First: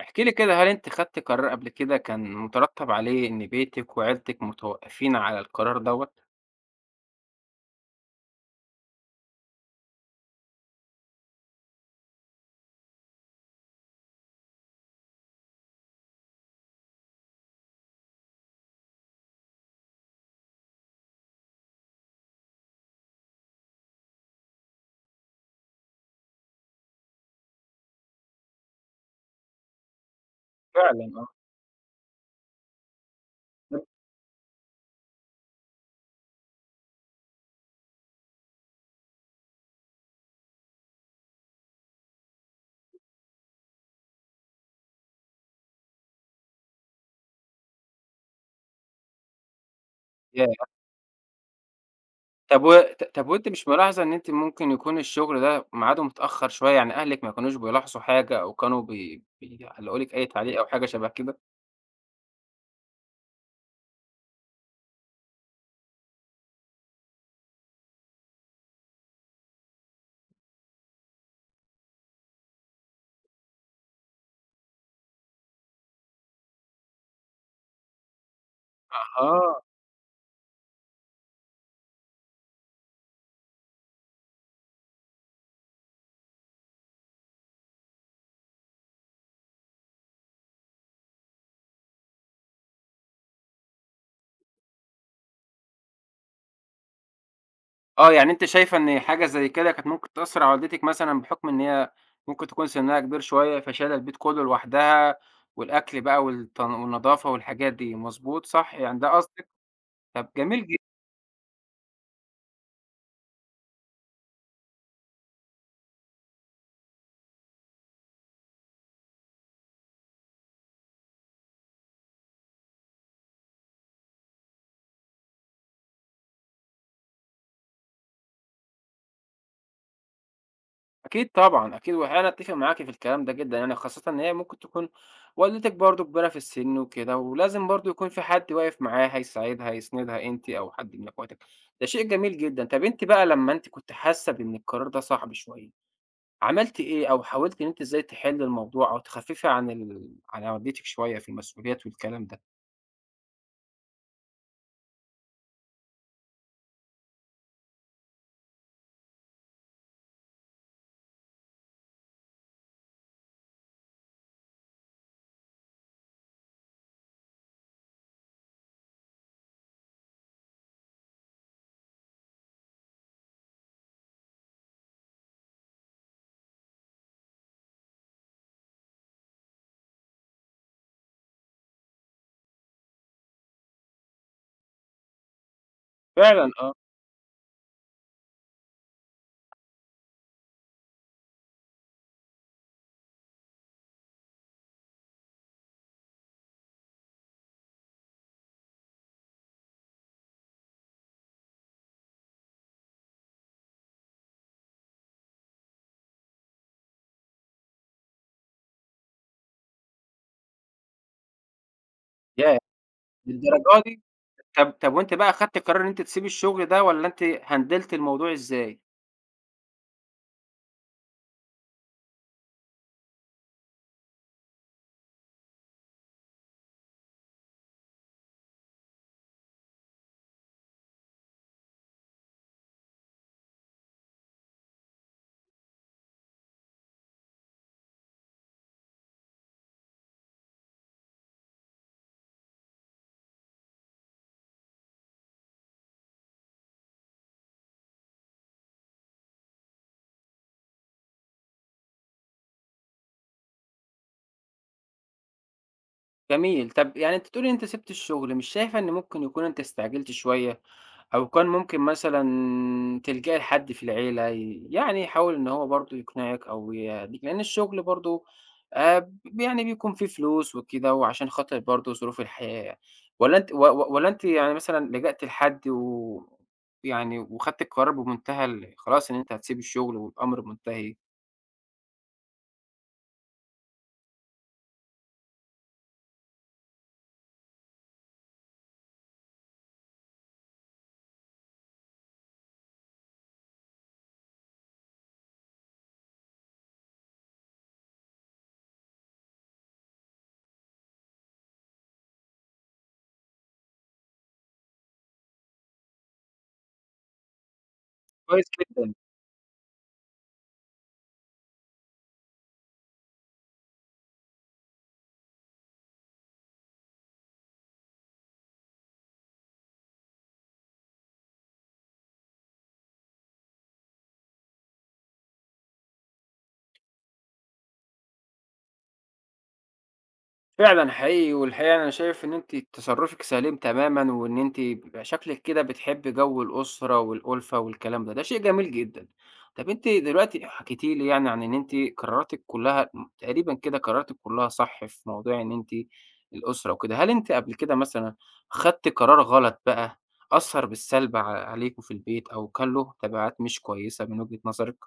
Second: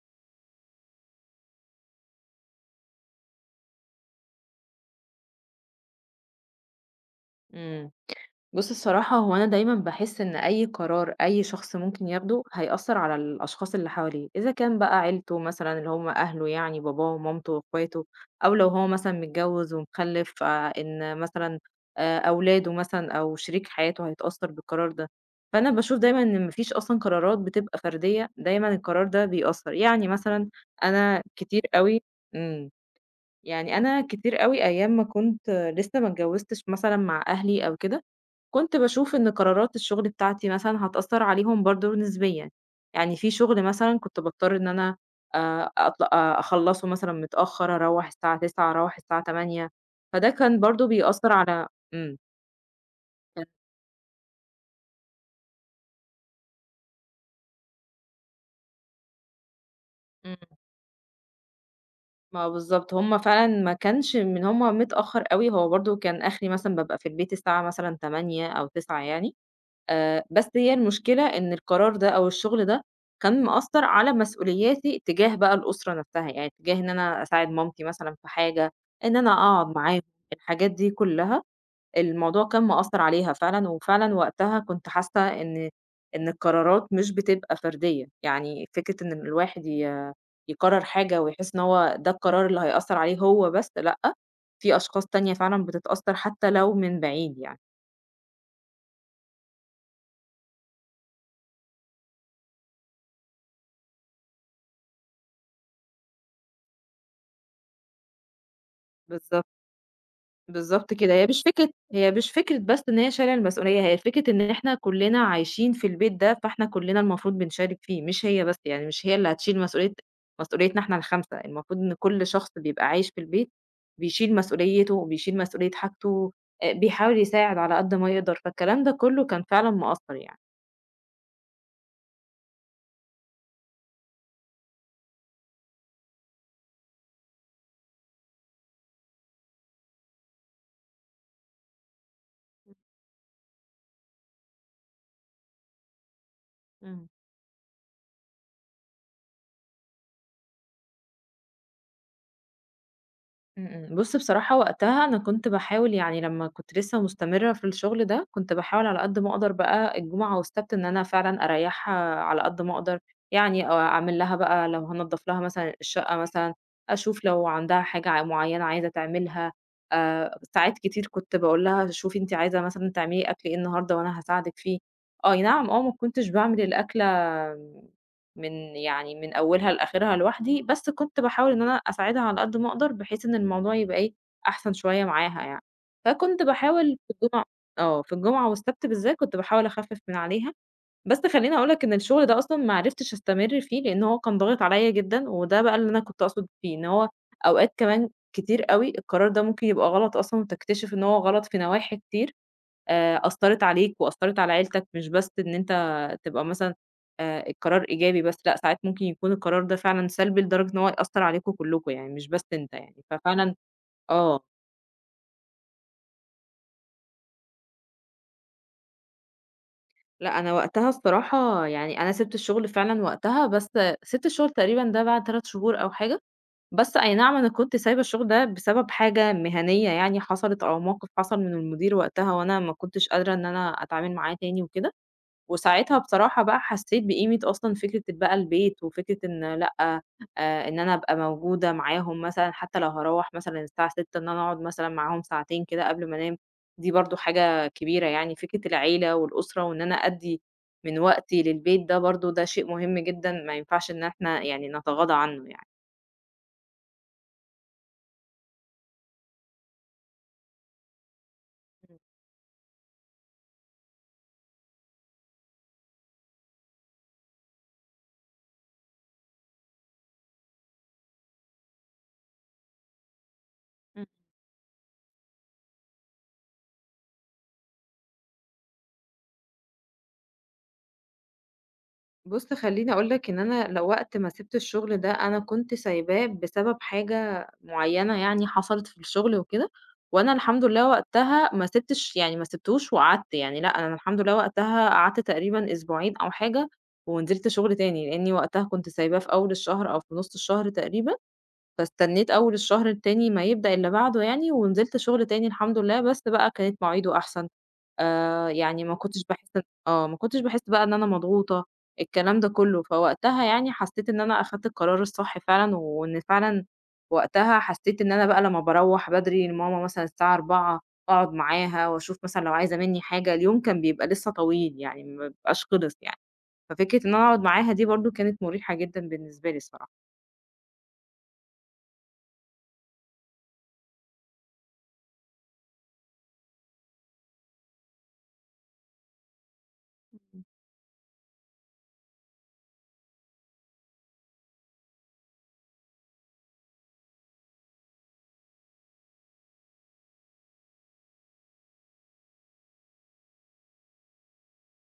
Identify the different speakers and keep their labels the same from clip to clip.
Speaker 1: احكِ لي كده، هل أنتِ خدتِ قرار قبل كده كان مترتّب عليه إن بيتِك وعيلتِك متوقّفين على القرار دوّة؟
Speaker 2: إمم. بُص الصراحة هو أنا دايمًا باحس إن أي قرار أي شخص ممكن ياخده هيأثّر على الأشخاص اللي حواليه، إذا كان بقى عيلته مثلًا اللي هم أهله يعني باباه ومامته واخواته، أو لو هو مثلًا متجوّز ومخلّف فإن مثلًا أولاده مثلًا أو شريك حياته هيتأثّر بالقرار ده. فأنا باشوف دايمًا إن ما فيش أصلًا قرارات بتبقى فردية، دايمًا القرار ده بيأثّر، يعني مثلًا
Speaker 1: فعلًا
Speaker 2: أنا
Speaker 1: آه.
Speaker 2: كتير أوي إمم. يعني
Speaker 1: طب
Speaker 2: أنا كتير أوي أيام ما كنت لسه ما اتجوّزتش مثلًا مع أهلي أو كده، كنت باشوف إن قرارات الشغل بتاعتي مثلًا هتأثّر عليهم برضه نسبيًا، يعني في شغل مثلًا كنت باضطر إن أنا أطل أخلّصه مثلًا متأخّر، أروّح الساعة 21:00 أروّح الساعة 20:00 فده كان
Speaker 1: ياه!
Speaker 2: برضه بيأثّر على إمم.
Speaker 1: طب و ط طب
Speaker 2: كان
Speaker 1: وأنتِ مش ملاحظة إن أنتِ ممكن يكون الشغل ده ميعاده متأخّر شوية، يعني أهلِك ما كانوش بيلاحظوا حاجة أو كانوا بيعلّقوا لِك أي
Speaker 2: إمم.
Speaker 1: تعليق أو حاجة شَبه كده؟
Speaker 2: ما بالضبط، هم فعلًا ما كانش من هم متأخّر أوي، هو برضه كان آخري مثلًا بابقى في البيت الساعة مثلًا 20:00 أو 21:00 يعني، بس هي المشكلة إن القرار ده أو الشغل ده كان مأثّر على مسؤولياتي تجاه بقى الأسرة نفسها، يعني تجاه إن أنا أساعد مامتي مثلًا في حاجة، إن أنا
Speaker 1: أها،
Speaker 2: أقعد معاهم، الحاجات دي كلّها الموضوع كان مأثّر عليها فعلًا، وفعلًا وقتها كنت حاسة إن القرارات مش بتبقى فردية، يعني فكرة إن الواحد يقرر حاجة ويحس إن هو ده القرار اللي هيأثّر عليه هو بس لأ، في أشخاص تانية فعلًا بتتأثّر حتى لو من بعيد يعني.
Speaker 1: آه، يعني أنتِ شايفة إن حاجة زي كده كانت ممكن تأثّر على والدتِك مثلًا بحُكم إن هي ممكن تكون سِنّها كبير شوية، فشايلة البيت كُلّه لوحدها والأكل بقى والتن والنضافة والحاجات دي، مضبوط صح؟ يعني ده
Speaker 2: بالضبط.
Speaker 1: قصدِك؟ طب جميل جدًا.
Speaker 2: بالضبط كده، هي مش فكرة بس إن هي شايلة المسؤولية، هي فكرة إن إحنا كلّنا عايشين في البيت ده، فإحنا كلّنا المفروض بنشارك فيه، مش هي بس، يعني مش هي اللي هتشيل مسؤوليتنا إحنا ال5، المفروض إن كل شخص بيبقى عايش في البيت بيشيل مسؤوليته، وبيشيل مسؤولية حاجته، بيحاول يساعد على قد ما يقدر، فالكلام ده كلّه كان فعلًا مأثّر يعني.
Speaker 1: أكيد طبعًا، أكيد، وأنا أتّفق معاكِ في الكلام ده جدًا، يعني خاصةً إن هي ممكن تكون والدتِك برضه كبيرة في السِن وكده، ولازم برضه يكون في حد واقف معاها يساعدها، يسندها أنتِ أو حد من أخواتِك. ده شيء جميل جدًا. طب أنتِ بقى لمّا أنتِ كنتِ حاسة بإن القرار ده صعب شوية، عملتِ
Speaker 2: إمم.
Speaker 1: إيه أو حاولتِ إن أنتِ إزاي تحلّي الموضوع أو تخففي عن والدتِك شوية في المسؤوليات والكلام ده؟
Speaker 2: بُص بصراحة وقتها أنا كنت باحاول يعني لمّا كنت لسه مستمرة في الشغل ده، كنت باحاول على قد ما أقدر بقى الجمعة والسبت إن أنا فعلًا أريّحها على قد ما أقدر، يعني أعمل لها بقى لو هانضّف لها مثلًا الشقة مثلًا، أشوف لو عندها حاجة معيّنة عايزة تعملها، ساعات كتير كنت باقول لها شوفي أنتِ عايزة مثلًا تعملي أكل إيه النهارده وأنا هاساعدِك فيه. أي نعم، ما كنتش باعمل الأكلة من يعني من أولها لآخرها لوحدي، بس كنت باحاول إن أنا أساعدها على قد ما أقدر، بحيث إن الموضوع يبقى إيه، أحسن شوية معاها يعني. فكنت
Speaker 1: فعلًا آه.
Speaker 2: باحاول في الجمعة آه، في الجمعة والسبت بالذات كنت باحاول أخفِّف من عليها، بس خلّيني أقول لك إن الشغل ده أصلًا ما عرفتش أستمر فيه، لإن هو كان ضاغط عليّا جدًا، وده بقى اللي أنا كنت أقصد بيه، إن هو أوقات كمان كتير أوي القرار ده ممكن يبقى غلط أصلًا وتكتشف إن هو غلط في نواحي كتير. أثّرت عليك وأثّرت على عيلتك، مش بس إن أنت تبقى مثلًا القرار إيجابي بس، لأ ساعات ممكن يكون القرار ده فعلًا سلبي لدرجة إن هو يأثّر عليكم كلّكم يعني مش بس
Speaker 1: ياه!
Speaker 2: أنت يعني، ففعلًا
Speaker 1: للدرجة دي!
Speaker 2: آه،
Speaker 1: طب وأنتِ بقى أخدتِ قرار إن أنتِ تسيبي الشغل ده والّا أنتِ هندلتِ الموضوع إزاي؟
Speaker 2: لأ أنا وقتها الصراحة يعني أنا سِبت الشغل فعلًا وقتها، بس سِبت الشغل تقريبًا ده بعد 3 شهور أو حاجة، بس أي نعم أنا كنت سايبة الشغل ده بسبب حاجة مهنية يعني حصلت أو موقف حصل من المدير وقتها وأنا ما كنتش قادرة إن أنا أتعامل معاه تاني وكده، وساعتها بصراحة بقى حسيت بقيمة أصلًا فكرة بقى البيت، وفكرة إن لأ، إن أنا أبقى موجودة معاهم مثلًا حتى لو هاروّح مثلًا الساعة 18:00 إن أنا أقعد مثلًا معاهم ساعتين كده قبل ما أنام، دي برضه حاجة كبيرة يعني، فكرة العيلة والأسرة وإن أنا أدّي من وقتي للبيت ده برضه ده شيء مهم جدًا ما ينفعش إن إحنا يعني نتغاضى عنه يعني.
Speaker 1: جميل. طب يعني أنتِ بتقولي إن أنتِ سِبتِ الشغل، مش شايفة إن ممكن يكون أنتِ استعجلتِ شوية أو كان ممكن مثلًا تلجئي لحد في العيلة يعني يحاول إن هو برضه يقنعِك أو يهدّيكِ؟ لإن الشغل برضه آآ يعني بيكون فيه فلوس وكده وعشان خاطر برضه ظروف الحياة. والّا أنتِ و و
Speaker 2: إمم.
Speaker 1: والّا أنتِ يعني مثلًا لجأتِ لحد و يعني وخدتِ القرار بمنتهى ال خلاص إن أنتِ هتسيبي الشغل والأمر منتهي؟
Speaker 2: بُص خلّيني أقول لك إن أنا لو وقت ما سِبت الشغل ده أنا كنت سايباه بسبب حاجة معيّنة يعني حصلت في الشغل وكده، وأنا الحمد لله وقتها ما سِبتوش وقعدت يعني لأ، أنا الحمد لله وقتها قعدت تقريبًا أسبوعين أو حاجة ونزلت شغل تاني، لإني وقتها كنت سايباه في أول الشهر أو في نُص الشهر تقريبًا، فاستنيت أول الشهر التاني ما يبدأ اللي بعده يعني ونزلت شغل تاني الحمد لله، بس بقى كانت مواعيده أحسن.
Speaker 1: كويس
Speaker 2: آآ يعني
Speaker 1: جدًا.
Speaker 2: ما كنتش باحس ما كنتش باحس بقى إن أنا مضغوطة، الكلام ده كلّه، فوقتها يعني حسّيت إن أنا أخدت القرار الصح فعلًا، وإن فعلًا وقتها حسّيت إن أنا بقى لمّا باروّح بدري لماما مثلًا الساعة 16:00 أقعد معاها وأشوف مثلًا لو عايزة منّي حاجة، اليوم كان بيبقى لسه طويل يعني ما بيبقاش خلص يعني، ففكرة إن أنا أقعد معاها دي برضه كانت مُريحة جدًا بالنسبة لي الصراحة.
Speaker 1: فعلًا حقيقي، والحقيقة أنا شايف إن أنتِ تصرُّفِك سليم تمامًا، وإن أنتِ شكلِك كده بتحبّي جو الأسرة والأُلفة والكلام ده، ده شيء جميل جدًا. طَب أنتِ دلوقتي حكيتِ لي يعني عن إن أنتِ قراراتِك كلّها م تقريبًا كده قراراتِك كلّها صح في موضوع إن أنتِ الأسرة وكده، هل أنتِ قبل كده مثلًا خدتِ قرار غلط بقى أثّر بالسلب عليكم في البيت أو كان له تبعات مش كويسة من وجهة نظرِك؟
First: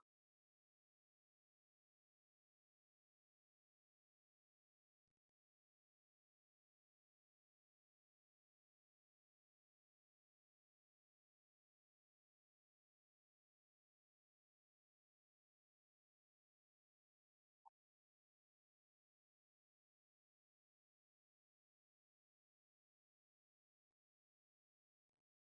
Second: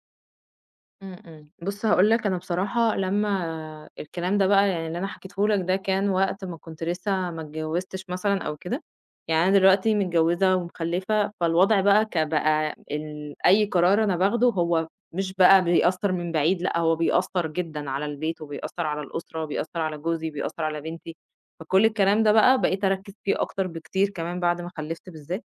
Speaker 2: إمم. بُص هاقول لك أنا بصراحة لمّا الكلام ده بقى يعني اللي أنا حكيته لك ده كان وقت ما كنت لسه ما اتجوّزتش مثلًا أو كده، يعني أنا دلوقتي متجوّزة ومخلّفة، فالوضع بقى ك بقى ال أي قرار أنا باخده هو مش بقى بيأثّر من بعيد، لأ هو بيأثّر جدًا على البيت وبيأثّر على الأسرة وبيأثّر على جوزي، بيأثّر على بنتي، فكل الكلام ده بقى بقيت أركّز فيه أكتر بكتير كمان بعد ما خلّفت بالذات.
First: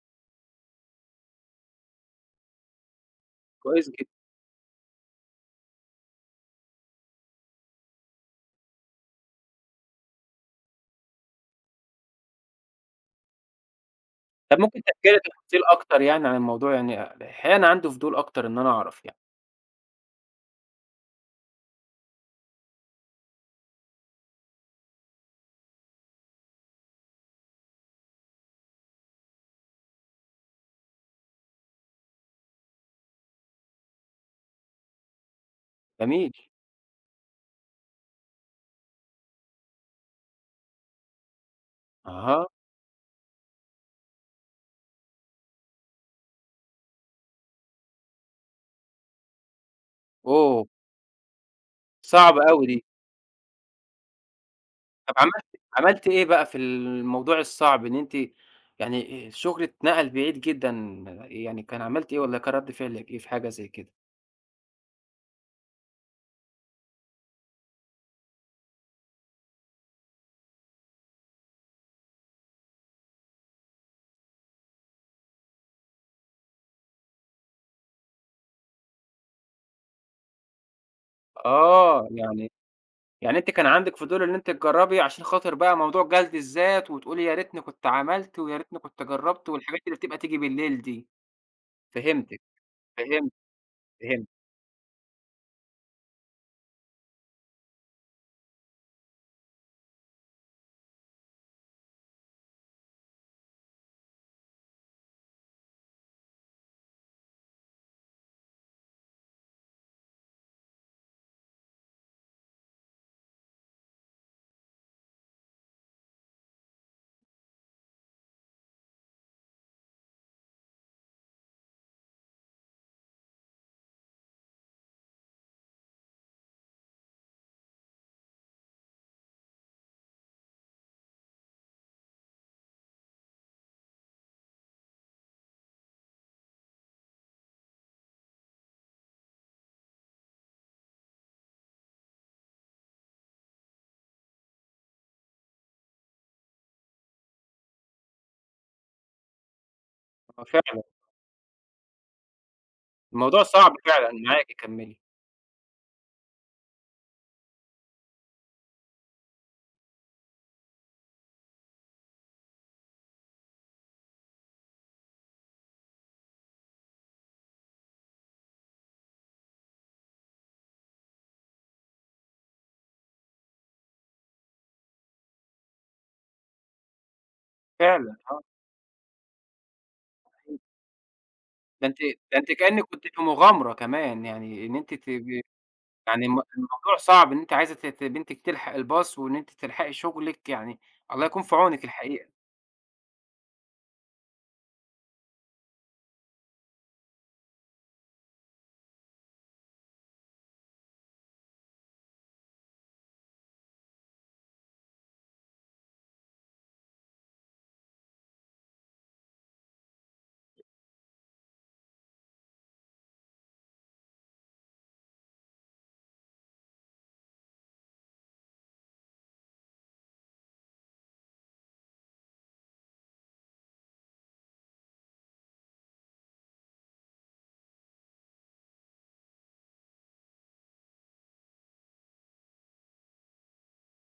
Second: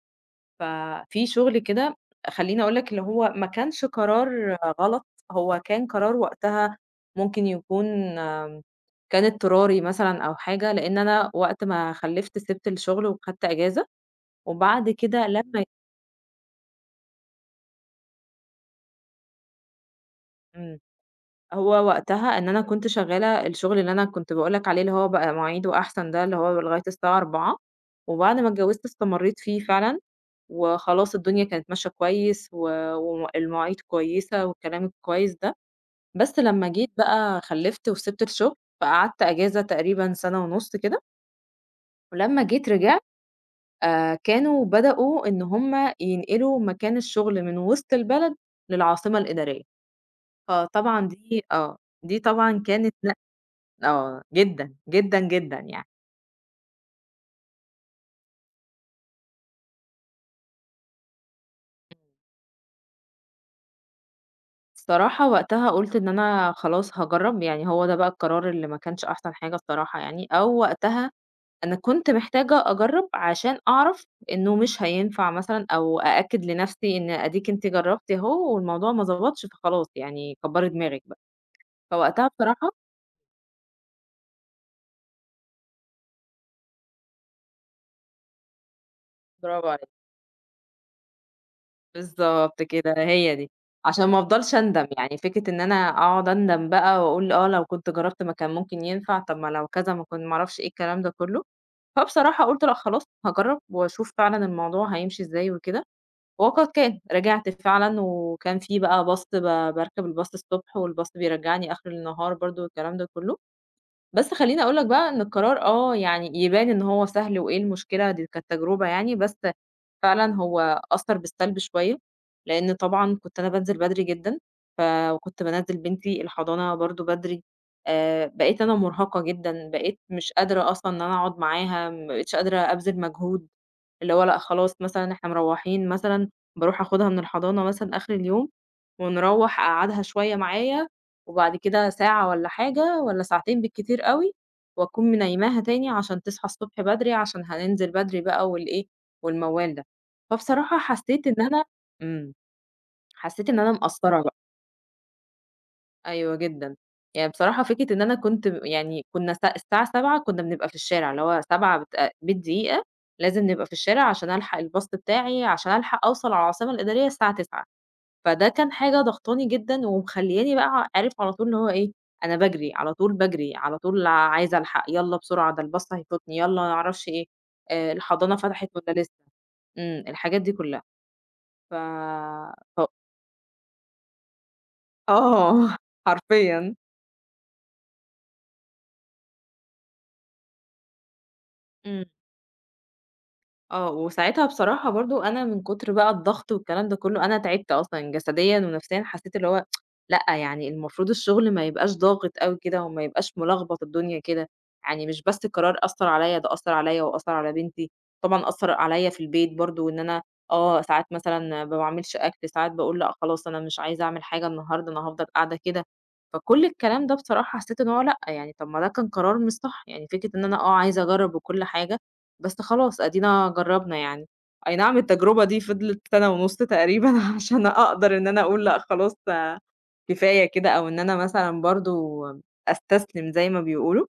Speaker 2: ففي شغل كده خلّيني أقول لك اللي هو ما كانش
Speaker 1: كويس جدًا.
Speaker 2: قرار غلط، هو كان قرار وقتها ممكن يكون آمم، كان اضطراري مثلًا أو حاجة، لإن أنا وقت ما خلّفت سِبت الشغل وخدت إجازة،
Speaker 1: طَب ممكن
Speaker 2: وبعد
Speaker 1: تحكي لي
Speaker 2: كده
Speaker 1: تفاصيل
Speaker 2: لمّا
Speaker 1: أكتر يعني عن الموضوع، يعني الحقيقة أنا عندي فضول أكتر إن أنا أعرف يعني.
Speaker 2: إمم، هو وقتها إن أنا كنت شغّالة الشغل اللي أنا كنت باقول لك عليه اللي هو بقى مواعيده أحسن ده، اللي هو لغاية الساعة 16:00 وبعد ما اتجوّزت استمرّيت فيه فعلًا، وخلاص الدنيا كانت ماشية كويس و والمواعيد كويسة والكلام الكويس ده.
Speaker 1: جميل.
Speaker 2: بس لمّا جيت بقى خلّفت وسِبت الشغل، فقعدت أجازة تقريبًا سَنة ونُص كده، ولمّا
Speaker 1: أها.
Speaker 2: جيت رجعت كانوا بدأوا إن هم ينقلوا مكان الشغل من وسط البلد للعاصمة الإدارية،
Speaker 1: أوه!
Speaker 2: فطبعًا دي آه، دي
Speaker 1: صعبة
Speaker 2: طبعًا
Speaker 1: أوي دي.
Speaker 2: كانت نق آه، جدًا،
Speaker 1: طب
Speaker 2: جدًا،
Speaker 1: عملتِ
Speaker 2: جدًا يعني.
Speaker 1: عملتِ إيه بقى في الموضوع الصعب، إن أنتِ يعني الشغل اتنقل بعيد جدًا، يعني كان عملتِ إيه والّا كان رد فعلِك إيه في حاجة زي كده؟
Speaker 2: الصراحة وقتها قُلت إن أنا خلاص هاجرّب، يعني هو ده بقى القرار اللي ما كانش أحسن حاجة الصراحة يعني، أو وقتها أنا كنت محتاجة أجرّب عشان أعرف إنه مش هينفع مثلًا أو أأكد لنفسي إن أديكِ أنتِ جرّبتِ أهو والموضوع ما ضبطش فخلاص يعني كبّري دماغِك بقى،
Speaker 1: آه،
Speaker 2: فوقتها
Speaker 1: يعني
Speaker 2: بصراحة
Speaker 1: يعني أنتِ كان عندِك فضول إن أنتِ تجرّبي عشان خاطر بقى موضوع جلد الذات، وتقولي يا ريتني كنت عملت، ويا ريتني كنت جرّبت،
Speaker 2: برافو
Speaker 1: والحاجات
Speaker 2: عليكِ،
Speaker 1: اللي بتبقى تيجي بالليل دي. فهمتِك.
Speaker 2: بالضبط كده
Speaker 1: فهمت.
Speaker 2: هي دي، عشان ما
Speaker 1: فهمت.
Speaker 2: أفضلش أندم، يعني فكرة إن أنا أقعد أندم بقى وأقول آه لو كنت جرّبت ما كان ممكن ينفع، طب ما لو كذا ما أعرفش إيه الكلام ده كلّه، فبصراحة قُلت لأ خلاص هاجرّب وأشوف فعلًا الموضوع هيمشي إزاي وكده. وقد كان، رجعت فعلًا وكان في بقى باص ب باركب الباص الصبح والباص بيرجّعني آخر النهار برضه والكلام ده كُلّه، بس خلّيني أقول لك بقى إن القرار آه، يعني يبان إن هو سهل وإيه المشكلة دي كانت تجربة يعني، بس فعلًا هو أثّر بالسلب شوية، لإن طبعًا كنت أنا بانزل بدري جدًا، ف وكنت بانزّل بنتي الحضانة برضه بدري، بقيت أنا مرهقة جدًا، بقيت مش قادرة أصلًا إن أنا أقعد معاها، ما بقيتش قادرة أبذل مجهود. اللي هو لأ خلاص مثلًا إحنا مروّحين مثلًا باروح آخُدها من الحضانة مثلًا آخر اليوم، ونروّح أقعّدها شوية معايا، وبعد كده ساعة والّا حاجة والّا ساعتين بالكتير أوي، وأكون منيّماها تاني عشان تصحى الصبح بدري عشان هننزل بدري بقى والإيه، والموال ده.
Speaker 1: آه
Speaker 2: فبصراحة
Speaker 1: فعلًا،
Speaker 2: إمم،
Speaker 1: الموضوع
Speaker 2: حسّيت إن أنا
Speaker 1: صعب فعلًا،
Speaker 2: مقصّرة.
Speaker 1: معاكِ كمّلي.
Speaker 2: أيوه جدًا. يعني بصراحة فكرة إن أنا كنت م يعني كنا الساعة 7:00 كنا بنبقى في الشارع، اللي هو 7 بت بالدقيقة لازم نبقى في الشارع عشان ألحق الباص بتاعي، عشان ألحق أوصل على العاصمة الإدارية الساعة 9:00. فده كان حاجة ضغطاني جدًا ومخلّياني بقى عارف على طول اللي هو إيه، أنا باجري، على طول باجري، على طول عايزة ألحق، يالّا بسرعة ده الباص هيفوتني، يالّا ما أعرفش إيه،
Speaker 1: فعلًا،
Speaker 2: الحضانة
Speaker 1: آه.
Speaker 2: فتحت والّا لسه، الحاجات دي كلّها. ف
Speaker 1: ده أنتِ ده أنتِ كإنِّك
Speaker 2: ف
Speaker 1: كنتِ في مغامرة كمان، يعني إن أنتِ
Speaker 2: آه،
Speaker 1: يعني
Speaker 2: حرفيًا.
Speaker 1: الموضوع صعب إن أنتِ عايزة ت ت بنتِك تلحق الباص وإن أنتِ تلحقي شغلِك، يعني الله يكون في عونِك
Speaker 2: إمم.
Speaker 1: الحقيقة.
Speaker 2: وساعتها بصراحة برضه أنا من كتر بقى الضغط والكلام ده كله، أنا تعبت أصلًا جسديًا ونفسيًا، حسيت اللي هو لأ، يعني المفروض الشغل ما يبقاش ضاغط أوي كده وما يبقاش ملخبط الدنيا كده، يعني مش بس القرار أثّر عليّا، ده أثّر عليّا وأثّر على بنتي، طبعًا أثّر عليّا في البيت برضه إن أنا ساعات مثلًا ما باعملش أكل، ساعات باقول لأ خلاص أنا مش عايزة أعمل حاجة النهارده، أنا هافضل قاعدة كده، فكل الكلام ده بصراحة حسيت إن هو لأ، يعني طَب ما ده كان قرار مش صح، يعني فكرة إن أنا عايزة أجرّب وكل حاجة بس خلاص أدينا جرّبنا يعني. أي نعم التجربة دي فضلت سَنة ونُص تقريبًا عشان أقدر إن أنا أقول لأ خلاص كفاية كده، أو إن أنا مثلًا برضه أستسلم زي ما بيقولوا.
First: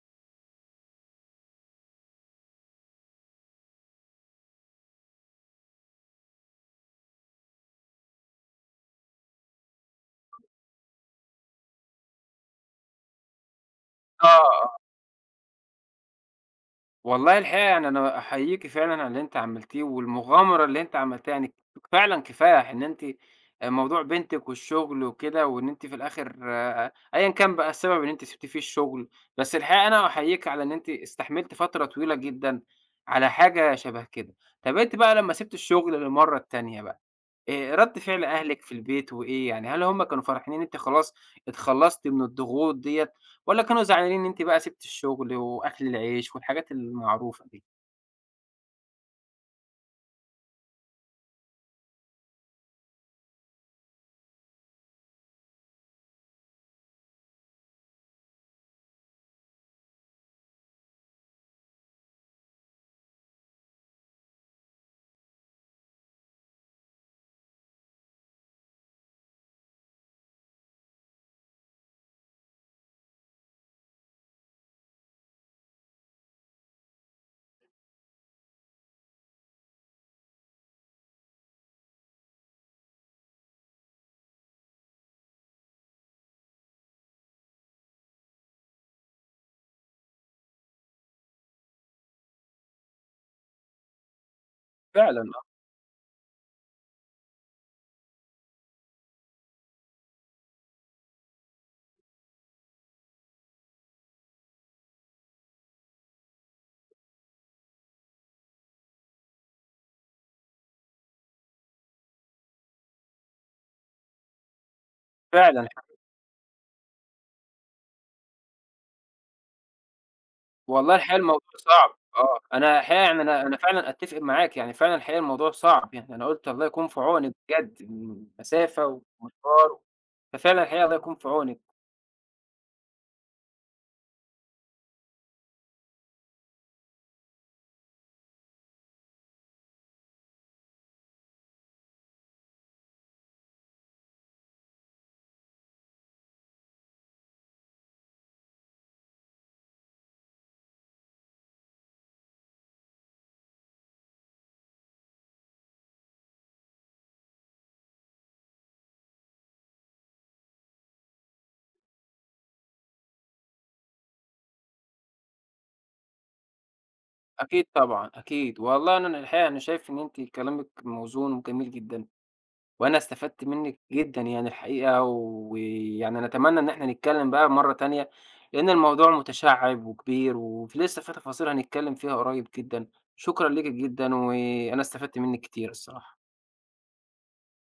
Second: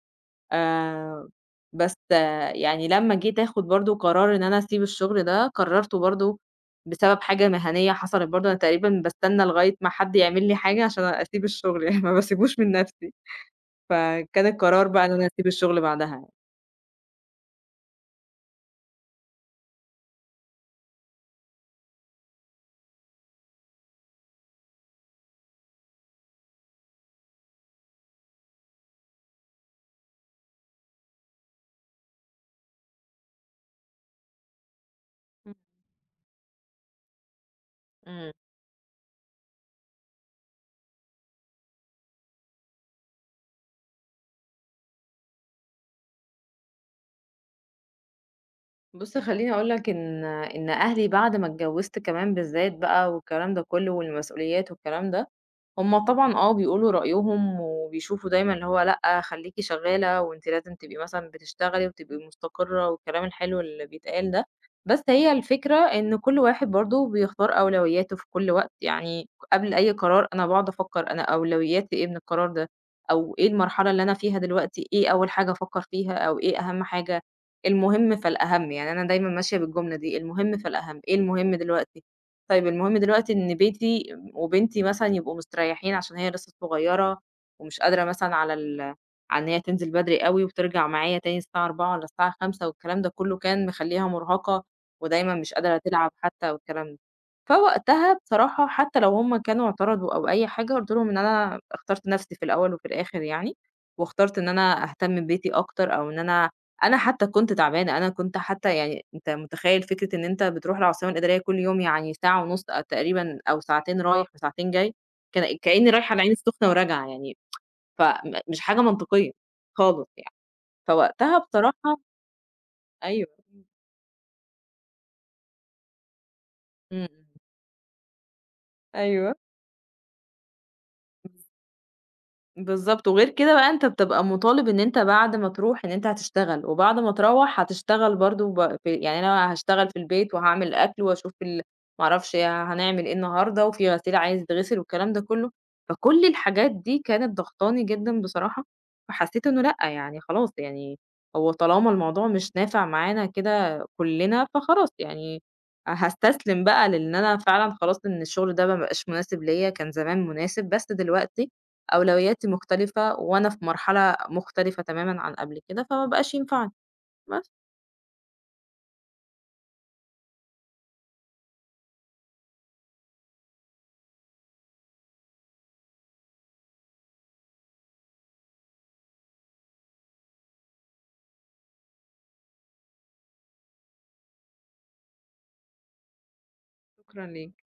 Speaker 2: آآ بس يعني لمّا جيت آخُد برضه قرار إن أنا أسيب الشغل ده، قررته برضه بسبب حاجة مهنية حصلت برضه، أنا تقريبًا باستنى لغاية ما حد يعمل لي حاجة عشان أسيب الشغل يعني ما باسيبوش من نَفْسي، فكان
Speaker 1: آه.
Speaker 2: القرار بقى إن أنا أسيب الشغل بعدها يعني.
Speaker 1: والله الحقيقة يعني أنا أحييكِ فعلًا على اللي أنتِ عملتيه، والمغامرة اللي أنتِ عملتيها، يعني فعلًا كفاية إن أنتِ موضوع بنتِك والشغل وكده، وإن أنتِ في الآخر آه، أيًا كان بقى السبب إن أنتِ سِبتِ فيه الشغل، بس الحقيقة أنا أحييكِ على إن أنتِ استحملتِ فترة طويلة جدًا على حاجة شبه كده. طب أنتِ بقى لمّا سِبتِ
Speaker 2: إمم،
Speaker 1: الشغل للمرّة التانية بقى رَد فعل
Speaker 2: إمم.
Speaker 1: أهلك في البيت وإيه يعني، هل هم كانوا فرحانين إن أنتِ خلاص اتخلّصتِ من الضغوط ديّة، والّا كانوا زعلانين إن أنتِ بقى سِبتِ الشغل وأكل العيش والحاجات المعروفة دي؟
Speaker 2: بُص خلّيني أقول لك إن أهلي بعد ما اتجوّزت كمان بالذات بقى والكلام ده كلّه والمسؤوليات والكلام ده، هُم طبعًا آه بيقولوا رأيهم وبيشوفوا دايمًا اللي هو لأ خلّيكِ شغّالة وأنتِ لازم تبقي مثلًا بتشتغلي وتبقي مستقرة والكلام الحلو اللي بيتقال ده، بس هي الفكرة إن كل واحد برضه بيختار أولوياته في كل وقت، يعني قبل أي قرار أنا باقعد أفكّر أنا أولوياتي إيه من القرار ده، أو إيه المرحلة اللي أنا فيها دلوقتي، إيه أول حاجة أفكّر فيها أو إيه أهم حاجة. المهم فالأهم، يعني أنا دايمًا ماشية بالجملة دي، المهم فالأهم، إيه المهم دلوقتي؟ طيب المهم دلوقتي إن بيتي وبنتي مثلًا يبقوا مستريحين عشان هي لسه صغيرة ومش قادرة مثلًا على على إن هي تنزل بدري أوي وترجع معايا تاني الساعة 16:00 والّا الساعة 17:00 والكلام ده كلّه كان مخلّيها مرهقة
Speaker 1: فعلًا
Speaker 2: ودايمًا
Speaker 1: آه.
Speaker 2: مش قادرة تلعب حتى والكلام ده. فوقتها بصراحة حتى لو هُم كانوا اعترضوا أو أي حاجة، قُلت لهم إن أنا اخترت نَفْسي في الأول وفي الآخر يعني، واخترت إن أنا أهتم ببيتي أكتر أو إن أنا أنا حتى كنت تعبانة، أنا كنت حتى يعني أنت متخيّل فكرة إن أنت بتروح العاصمة الإدارية كل يوم يعني ساعة ونُص تقريبًا أو ساعتين رايح وساعتين جاي، كان
Speaker 1: فعلًا ح
Speaker 2: كإنّي رايحة العين السخنة وراجعة يعني، فم مش حاجة منطقية خالص يعني،
Speaker 1: والله الحقيقة
Speaker 2: فوقتها
Speaker 1: الموضوع صعب.
Speaker 2: بصراحة
Speaker 1: آه، أنا الحقيقة يعني
Speaker 2: أيوه،
Speaker 1: أنا
Speaker 2: إمم،
Speaker 1: فعلًا أتّفق معاك، يعني فعلًا الحقيقة الموضوع صعب، يعني أنا قُلت الله يكون في
Speaker 2: إمم،
Speaker 1: عونِك بجد، مسافة
Speaker 2: أيوه.
Speaker 1: ومشوار، ففعلًا الحقيقة الله يكون في عونِك.
Speaker 2: بالضبط، وغير كده بقى أنت بتبقى مطالب إن أنت بعد ما تروح إن أنت هتشتغل، وبعد ما تروّح هتشتغل برضه ب في يعني أنا هاشتغل في البيت وهاعمل أكل وأشوف ما أعرفش هنعمل إيه النهارده، وفي غسيل عايز يتغسل والكلام ده كلّه، فكل الحاجات دي كانت ضاغطاني جدًا بصراحة، فحسيت إنه لأ، يعني خلاص يعني هو طالما الموضوع مش نافع معانا كده كلّنا، فخلاص يعني هاستسلم بقى لإن أنا فعلًا خلاص إن الشغل ده ما بقاش مناسب ليّا، كان زمان مناسب بس دلوقتي أولوياتي مختلفة وأنا في مرحلة مختلفة تمامًا عن قبل كده، فما بقاش ينفعني. بس،
Speaker 1: أكيد طبعًا، أكيد، والله أنا الحقيقة أنا شايف إن أنتِ كلامِك موزون وجميل جدًا. وأنا استفدت منِّك جدًا يعني الحقيقة، ويعني أنا أتمنى إن إحنا نتكلم بقى مرة تانية، لإن الموضوع متشعِّب وكبير ولسه في تفاصيل هنتكلم فيها قريب جدًا. شكرًا ليكِ جدًا، وأنا استفدت منِّك كتير الصراحة.
Speaker 2: شكرًا ليك.